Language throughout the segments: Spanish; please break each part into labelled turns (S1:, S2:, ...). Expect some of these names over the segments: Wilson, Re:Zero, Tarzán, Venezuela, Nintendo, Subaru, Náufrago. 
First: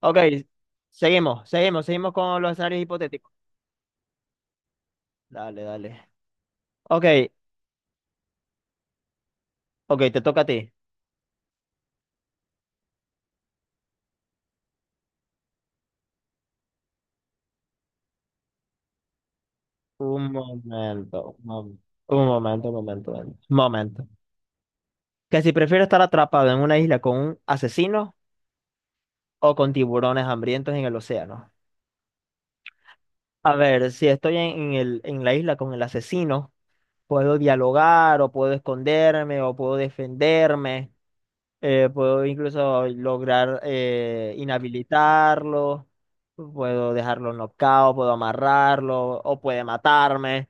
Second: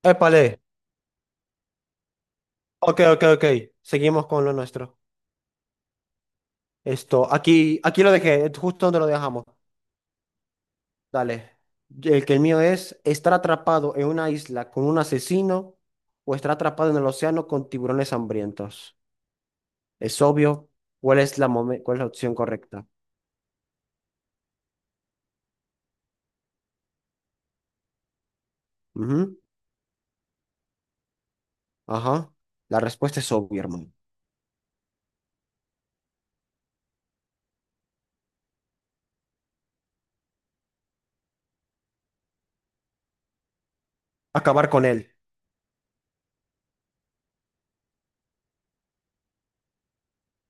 S1: Ok,
S2: Épale.
S1: seguimos, seguimos, seguimos con los escenarios
S2: Ok, ok,
S1: hipotéticos.
S2: ok. Seguimos con lo nuestro.
S1: Dale, dale. Ok,
S2: Esto, aquí lo dejé, justo donde lo dejamos.
S1: ok, te toca a ti.
S2: Dale. El mío es estar atrapado en una isla con un asesino o estar atrapado en el océano con tiburones hambrientos. Es
S1: Un
S2: obvio
S1: momento, un
S2: cuál es la
S1: momento, un
S2: opción
S1: momento, un
S2: correcta.
S1: momento. Un momento. Que si prefiero estar atrapado en una isla con un asesino
S2: Ujú.
S1: o con tiburones hambrientos en el océano.
S2: Ajá. La respuesta es
S1: A
S2: obvia,
S1: ver,
S2: hermano.
S1: si estoy en la isla con el asesino, puedo dialogar o puedo esconderme o puedo defenderme. Puedo incluso lograr
S2: Acabar con él.
S1: inhabilitarlo, puedo dejarlo nocaut, puedo amarrarlo, o puede matarme,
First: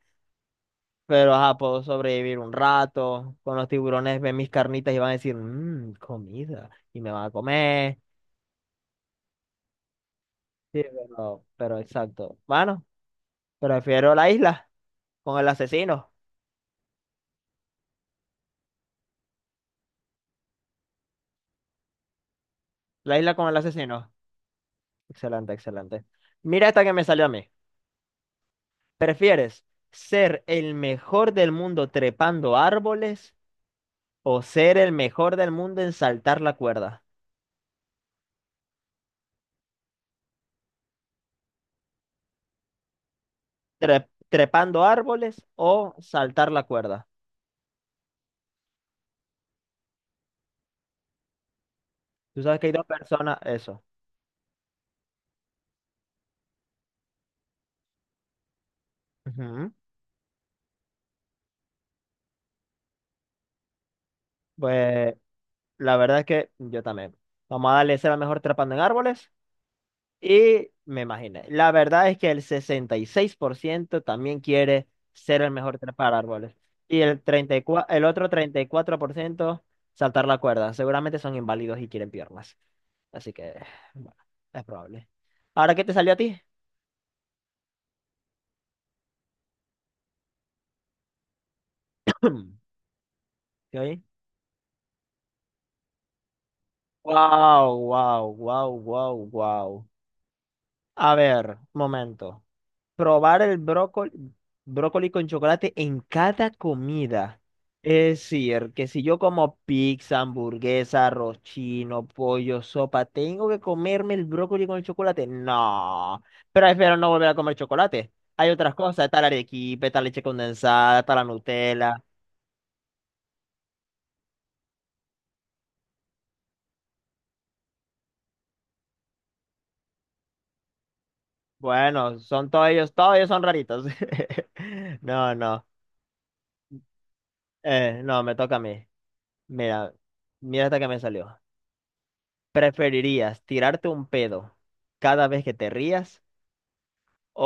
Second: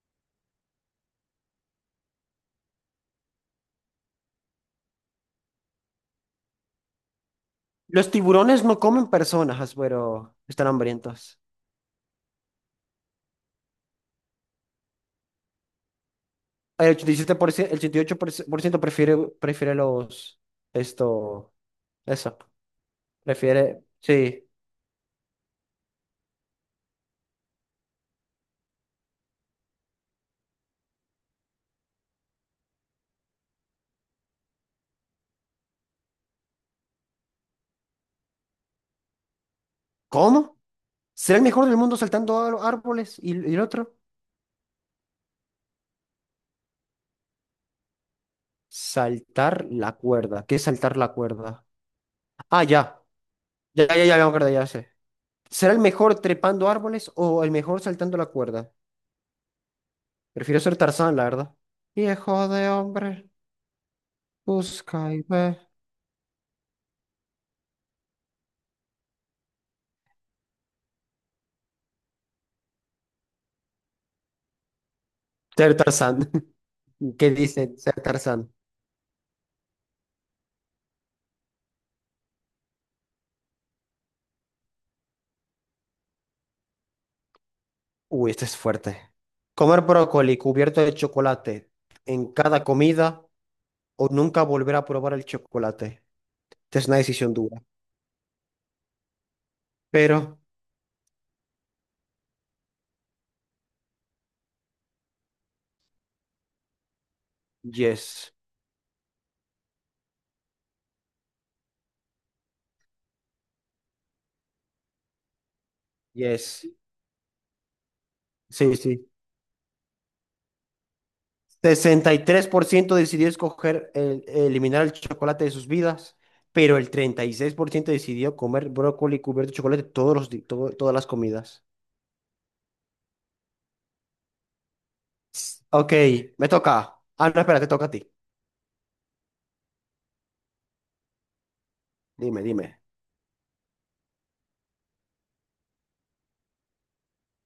S1: pero ajá, puedo sobrevivir un rato. Con los tiburones ven mis carnitas y van a decir, mmm, comida, y me van a comer.
S2: Los tiburones no comen personas, pero están
S1: Sí,
S2: hambrientos.
S1: pero exacto. Bueno, prefiero la isla con el asesino.
S2: El 87%, el 88% prefiere los, esto, eso,
S1: La isla con el
S2: prefiere,
S1: asesino.
S2: sí.
S1: Excelente, excelente. Mira esta que me salió a mí. ¿Prefieres ser el mejor del mundo trepando árboles o ser el mejor del mundo en saltar la cuerda?
S2: ¿Cómo? ¿Será el mejor del mundo saltando a los árboles? ¿Y el otro?
S1: Trepando árboles o saltar la cuerda.
S2: Saltar la cuerda. ¿Qué es saltar la cuerda?
S1: Tú sabes
S2: Ah,
S1: que hay dos
S2: ya.
S1: personas, eso.
S2: Ya, ya, ya, ya me acordé, ya sé. ¿Será el mejor trepando árboles o el mejor saltando la cuerda?
S1: Ujú.
S2: Prefiero ser Tarzán, la verdad. Viejo de hombre, busca
S1: Pues
S2: y ve.
S1: la verdad es que yo también. Vamos a darle ser el mejor trepando en árboles y me imaginé. La verdad es que el 66% también quiere ser el
S2: Ser
S1: mejor trepar
S2: Tarzán.
S1: árboles y el
S2: ¿Qué
S1: treinta y
S2: dicen?
S1: cuatro
S2: Ser
S1: el otro
S2: Tarzán.
S1: 34% saltar la cuerda. Seguramente son inválidos y quieren piernas. Así que, bueno, es probable. ¿Ahora qué te salió a ti?
S2: Uy, este es fuerte. Comer brócoli cubierto de chocolate en cada comida
S1: ¿Sí
S2: o nunca volver a probar el chocolate. Esta es una decisión dura.
S1: Wow, wow, wow, wow, wow.
S2: Pero,
S1: A ver, momento. Probar el brócoli con chocolate en cada comida. Es
S2: yes,
S1: decir, que si yo como pizza, hamburguesa, arroz chino, pollo, sopa, ¿tengo que comerme el brócoli con el chocolate? No.
S2: yes.
S1: Prefiero no volver a comer chocolate. Hay otras
S2: Sí,
S1: cosas,
S2: sí.
S1: está la arequipe, está leche condensada, está la Nutella.
S2: 63% decidió eliminar el chocolate de sus vidas, pero el 36% decidió comer brócoli cubierto de chocolate todos los, di- todo- todas las comidas.
S1: Bueno, son todos ellos son raritos. No, no.
S2: Ok, me toca. Ah, no, espera, te toca a
S1: Eh,
S2: ti.
S1: no, me toca a mí. Mira, mira hasta que me salió.
S2: Dime, dime.
S1: ¿Preferirías tirarte un pedo cada vez que te rías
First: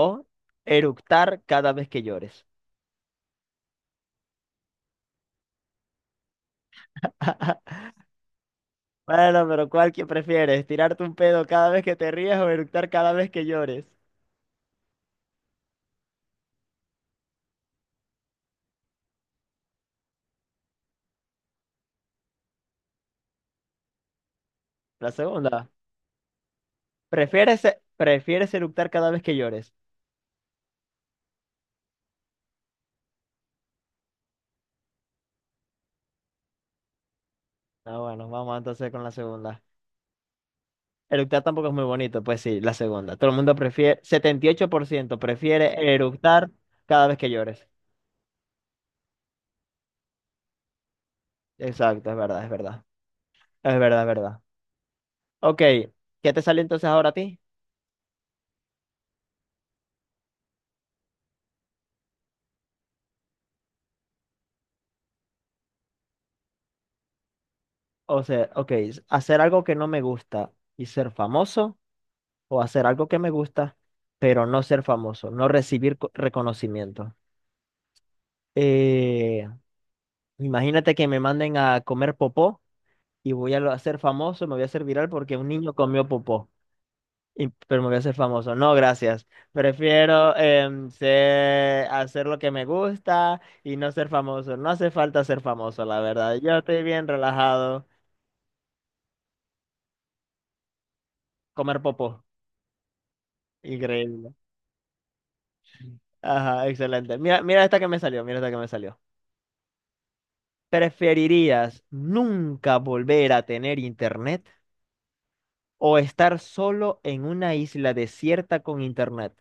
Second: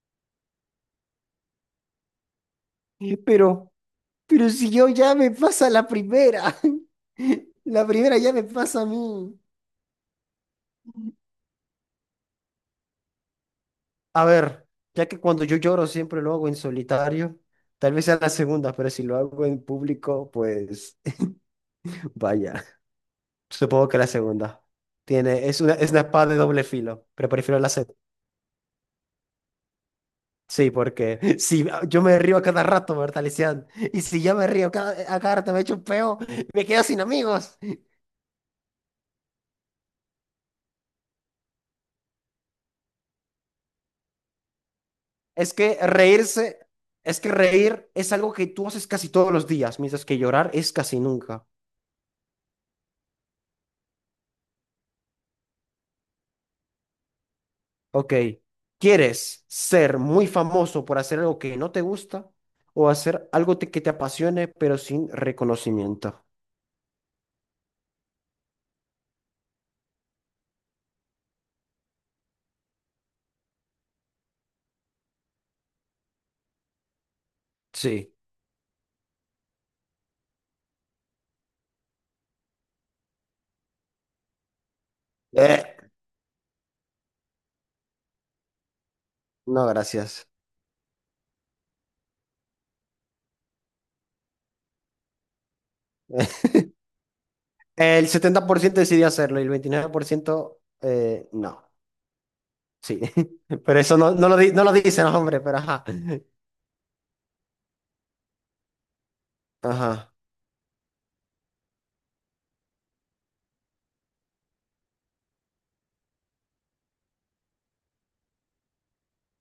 S1: o eructar cada vez que llores?
S2: Pero... Pero si yo ya me pasa la primera, la primera ya me pasa a mí.
S1: Bueno, pero ¿cuál que prefieres? ¿Tirarte un pedo cada vez que te rías o eructar cada vez que llores?
S2: A ver, ya que cuando yo lloro siempre lo hago en solitario, tal vez sea la segunda, pero si lo hago en público, pues vaya, supongo que la segunda.
S1: La
S2: Es
S1: segunda.
S2: una, es una espada de doble filo, pero prefiero
S1: ¿Prefieres,
S2: la
S1: e-
S2: segunda.
S1: prefieres eructar cada vez que llores?
S2: Sí, porque si yo me río a cada rato, ¿verdad, Lisian? Y si yo me río a cada rato me echo un peo, me quedo sin amigos.
S1: Ah, bueno, vamos entonces con la segunda. Eructar tampoco es muy bonito, pues sí, la segunda. Todo el mundo prefiere, 78%
S2: Es que
S1: prefiere eructar
S2: reírse,
S1: cada vez
S2: es
S1: que
S2: que
S1: llores.
S2: reír es algo que tú haces casi todos los días, mientras que llorar es casi nunca.
S1: Exacto, es verdad, es verdad. Es verdad, es verdad. Ok, ¿qué te sale entonces ahora a ti?
S2: Ok. ¿Quieres ser muy famoso por hacer algo que no te gusta o hacer algo que te apasione pero sin reconocimiento?
S1: O sea, ok, hacer algo que no me gusta y ser famoso, o hacer algo que me gusta, pero no ser famoso, no recibir reconocimiento.
S2: Sí.
S1: Eh, Imagínate que me manden a comer popó y voy a ser famoso, me voy a hacer viral porque un niño
S2: Eh,
S1: comió popó. Pero me voy a hacer famoso. No, gracias.
S2: no, gracias.
S1: Prefiero hacer lo que me gusta y no ser famoso. No hace falta ser famoso, la verdad. Yo estoy bien relajado.
S2: El 70% decidió hacerlo y el 29% no.
S1: Comer popó.
S2: Sí. Pero eso no, no
S1: Increíble.
S2: lo, di- no lo dicen, hombre, pero ajá.
S1: Ajá, excelente. Mira, mira esta que me salió. Mira esta que me salió.
S2: Ajá.
S1: ¿Preferirías nunca volver a tener internet o estar solo en una isla desierta con internet?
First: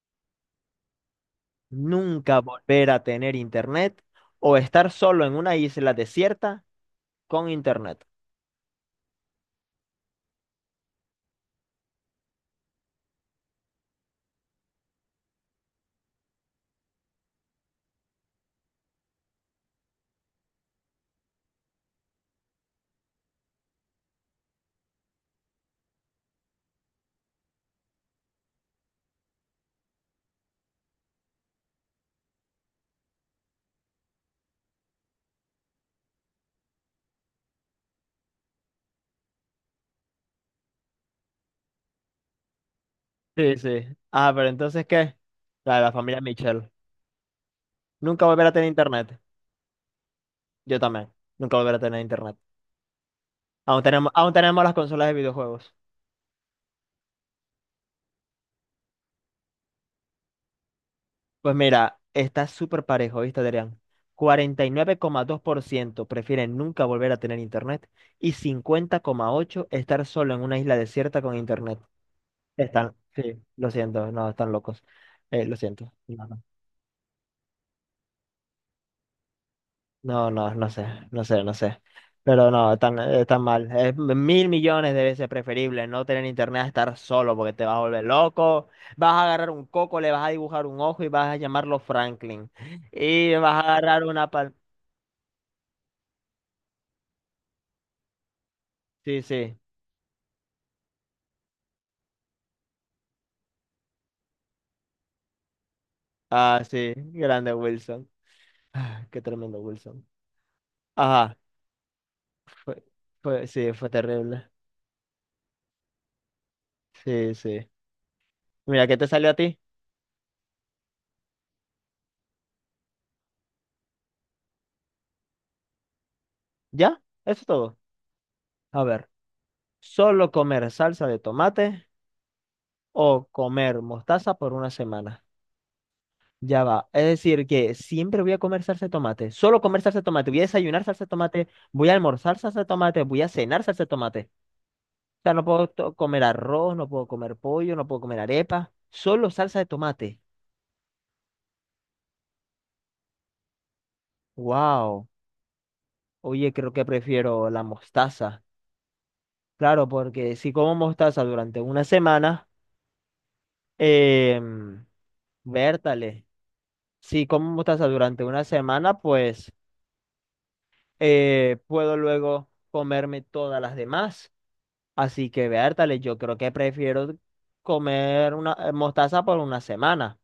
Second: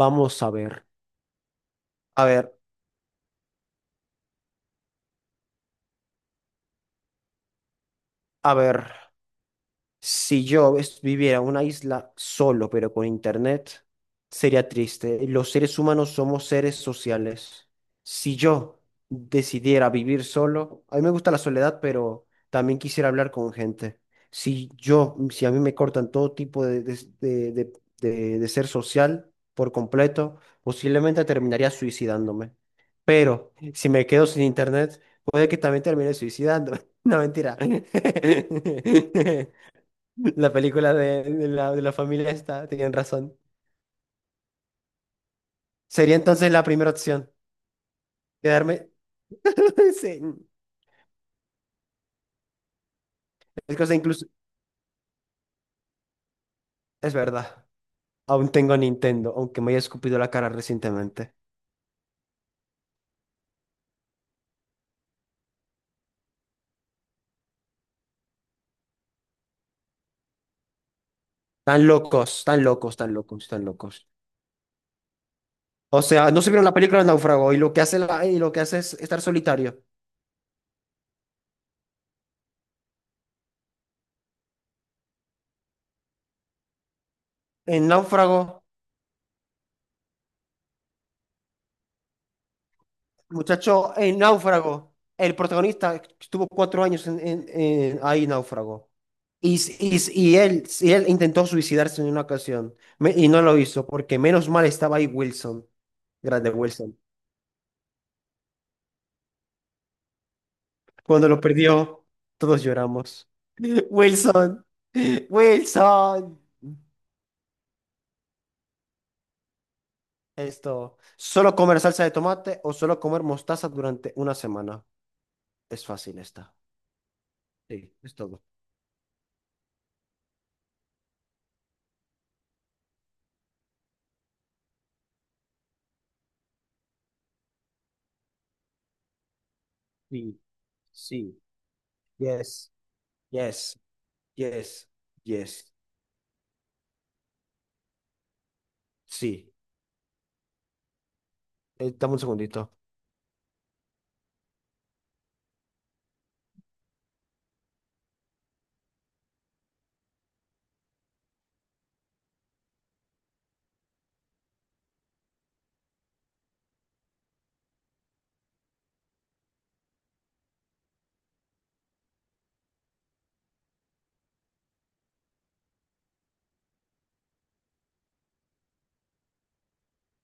S2: Vamos a ver. A
S1: Nunca
S2: ver,
S1: volver a tener internet o estar solo en una isla desierta con internet.
S2: a ver. Si yo viviera en una isla solo, pero con internet, sería triste. Los seres humanos somos seres sociales. Si yo decidiera vivir solo, a mí me gusta la soledad, pero también quisiera hablar con gente. Si a mí me cortan todo tipo de, de- de ser social por completo, posiblemente terminaría suicidándome. Pero si me quedo sin internet, puede que también termine suicidándome. No, mentira. La película de la familia está, tenían razón.
S1: Sí, sí. Ah, pero entonces, ¿qué? De la
S2: Sería
S1: familia
S2: entonces la
S1: Mitchell.
S2: primera opción.
S1: Nunca volverá a tener
S2: Quedarme.
S1: internet.
S2: Sí.
S1: Yo también. Nunca volverá a tener internet.
S2: Es
S1: Aún
S2: cosa
S1: tenemos,
S2: incluso.
S1: aún tenemos las consolas de videojuegos.
S2: Es verdad. Aún tengo Nintendo, aunque me haya escupido la cara recientemente.
S1: Pues mira, está súper parejo, ¿viste, Adrián? 49,2% prefieren nunca volver a tener internet y 50,8% estar solo en una isla desierta con internet.
S2: Tan locos, tan
S1: Están,
S2: locos, tan
S1: sí,
S2: locos, tan
S1: lo
S2: locos.
S1: siento, no, están locos. Lo siento.
S2: O sea,
S1: No.
S2: no se vieron la película de Náufrago y lo que hace, y lo que hace es estar solitario.
S1: No, no, no sé, no sé, no sé. Pero no, tan, tan mal. Es mil millones de veces preferible no tener internet a estar solo porque te vas a
S2: En
S1: volver
S2: Náufrago,
S1: loco. Vas a agarrar un coco, le vas a dibujar un ojo y vas a llamarlo Franklin. Y vas a
S2: muchacho,
S1: agarrar
S2: en
S1: una pal...
S2: Náufrago, el protagonista estuvo 4 años ahí, en Náufrago.
S1: Sí,
S2: Y,
S1: sí.
S2: s- y, s- y él, y él intentó suicidarse en una ocasión y no lo hizo porque menos mal estaba ahí Wilson, grande
S1: Ah, sí.
S2: Wilson.
S1: Grande Wilson. Qué tremendo Wilson.
S2: Cuando
S1: Ajá.
S2: lo perdió, todos
S1: Fue,
S2: lloramos.
S1: fue, sí, fue terrible.
S2: Wilson, Wilson.
S1: Sí, sí. Mira, ¿qué te salió a ti?
S2: Solo comer salsa de tomate o solo comer mostaza durante una semana. Es fácil esta.
S1: ¿Ya? Eso es todo.
S2: Sí, es todo.
S1: A ver. Solo comer salsa de tomate o comer mostaza por una semana. Ya va. Es decir, que siempre voy a comer salsa de tomate. Solo comer salsa de tomate. Voy
S2: Sí,
S1: a desayunar salsa de
S2: sí.
S1: tomate. Voy a almorzar salsa de
S2: Yes,
S1: tomate. Voy a cenar
S2: yes,
S1: salsa de tomate.
S2: yes,
S1: O sea, no puedo
S2: yes.
S1: comer arroz, no puedo comer pollo, no puedo comer arepa. Solo
S2: Sí.
S1: salsa de tomate.
S2: Dame un segundito.
S1: Wow. Oye, creo que prefiero la mostaza. Claro, porque si como mostaza durante una semana, eh, vértale. Si como mostaza durante una semana, pues puedo luego comerme todas las demás. Así que, vértale, yo creo que prefiero comer una mostaza por una semana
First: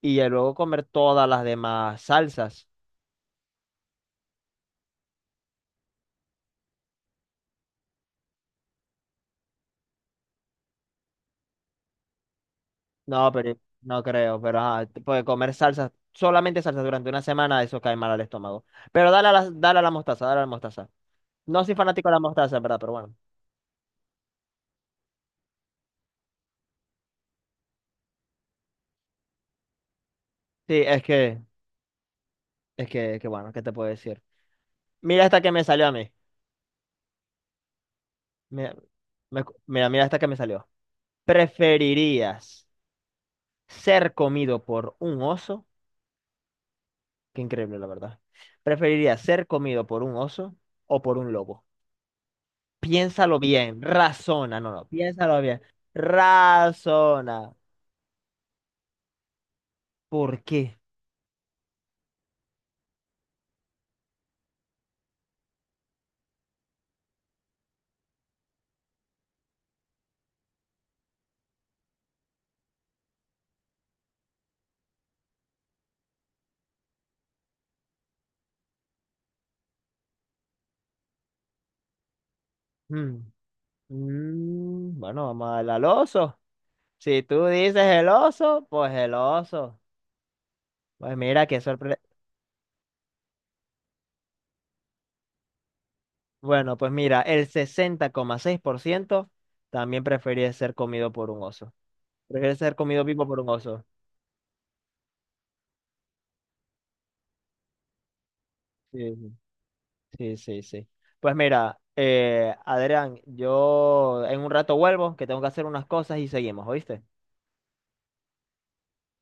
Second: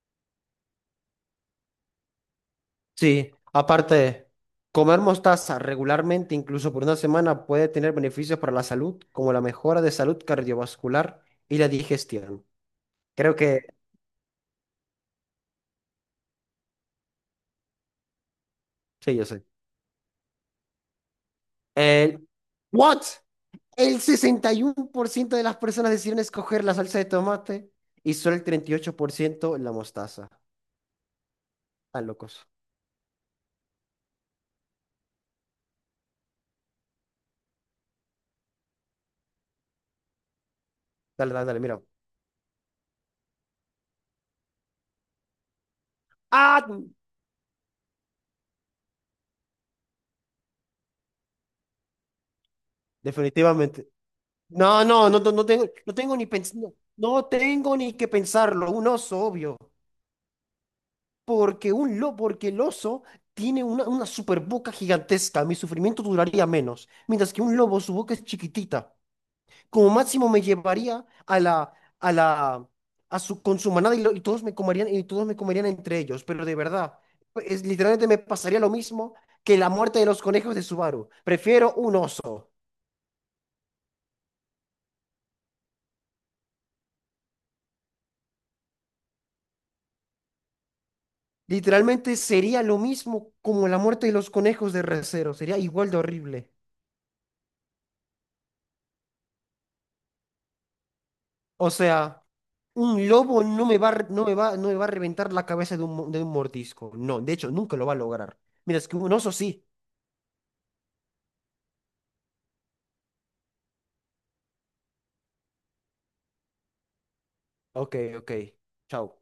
S1: y ya luego comer todas las demás salsas.
S2: Sí, aparte, comer mostaza regularmente, incluso por una semana, puede tener beneficios para la salud, como la mejora de salud cardiovascular y la digestión.
S1: No,
S2: Creo
S1: pero
S2: que,
S1: no creo, pero ajá, puede comer salsas, solamente salsas durante una semana, eso cae mal al estómago. Pero
S2: sí, yo
S1: dale a
S2: sé.
S1: la, dale a la mostaza, dale a la mostaza. No soy fanático de la
S2: El,
S1: mostaza, en verdad, pero
S2: ¿what?
S1: bueno.
S2: El 61% de las personas decidieron escoger la salsa de tomate y solo el 38% la mostaza.
S1: Sí, es que,
S2: Están locos.
S1: es que, que bueno, ¿qué te puedo decir? Mira esta que me salió a mí. Mira, mira esta que me salió.
S2: Dale, dale, dale, mira.
S1: ¿Preferirías ser comido por un oso?
S2: Ah,
S1: Qué increíble, la verdad. ¿Preferirías ser comido por un oso o por un lobo? Piénsalo bien,
S2: definitivamente.
S1: razona, no,
S2: No,
S1: no,
S2: no, no, no
S1: piénsalo
S2: no
S1: bien,
S2: tengo, no tengo ni pens- no no
S1: razona.
S2: tengo ni que pensarlo. Un oso, obvio.
S1: ¿Por qué?
S2: Porque el oso tiene una super boca gigantesca. Mi sufrimiento duraría menos. Mientras que un lobo, su boca es chiquitita. Como máximo me llevaría a la, a la, a su, con su manada y, y todos me comerían, y todos me comerían entre ellos. Pero de verdad, literalmente me pasaría lo mismo que la muerte de los conejos de Subaru. Prefiero un oso.
S1: Mm, bueno, vamos a darle al oso. Si tú dices el oso. Pues mira, qué sorpresa.
S2: Literalmente sería lo mismo como la muerte de los conejos de Re:Zero. Sería igual de horrible.
S1: Bueno, pues mira, el 60,6% también prefería ser comido por un
S2: O
S1: oso.
S2: sea.
S1: Prefiere ser comido
S2: Un
S1: vivo por
S2: lobo
S1: un
S2: no me
S1: oso.
S2: va, a re- no me va, no me va a reventar la cabeza de un mordisco. No, de hecho, nunca lo va a lograr. Mira, es que un
S1: Sí,
S2: oso sí.
S1: sí, sí, sí. Pues mira, Adrián, yo en un rato vuelvo, que tengo que hacer unas cosas y seguimos, ¿oíste?
S2: Ok, ok. Chao.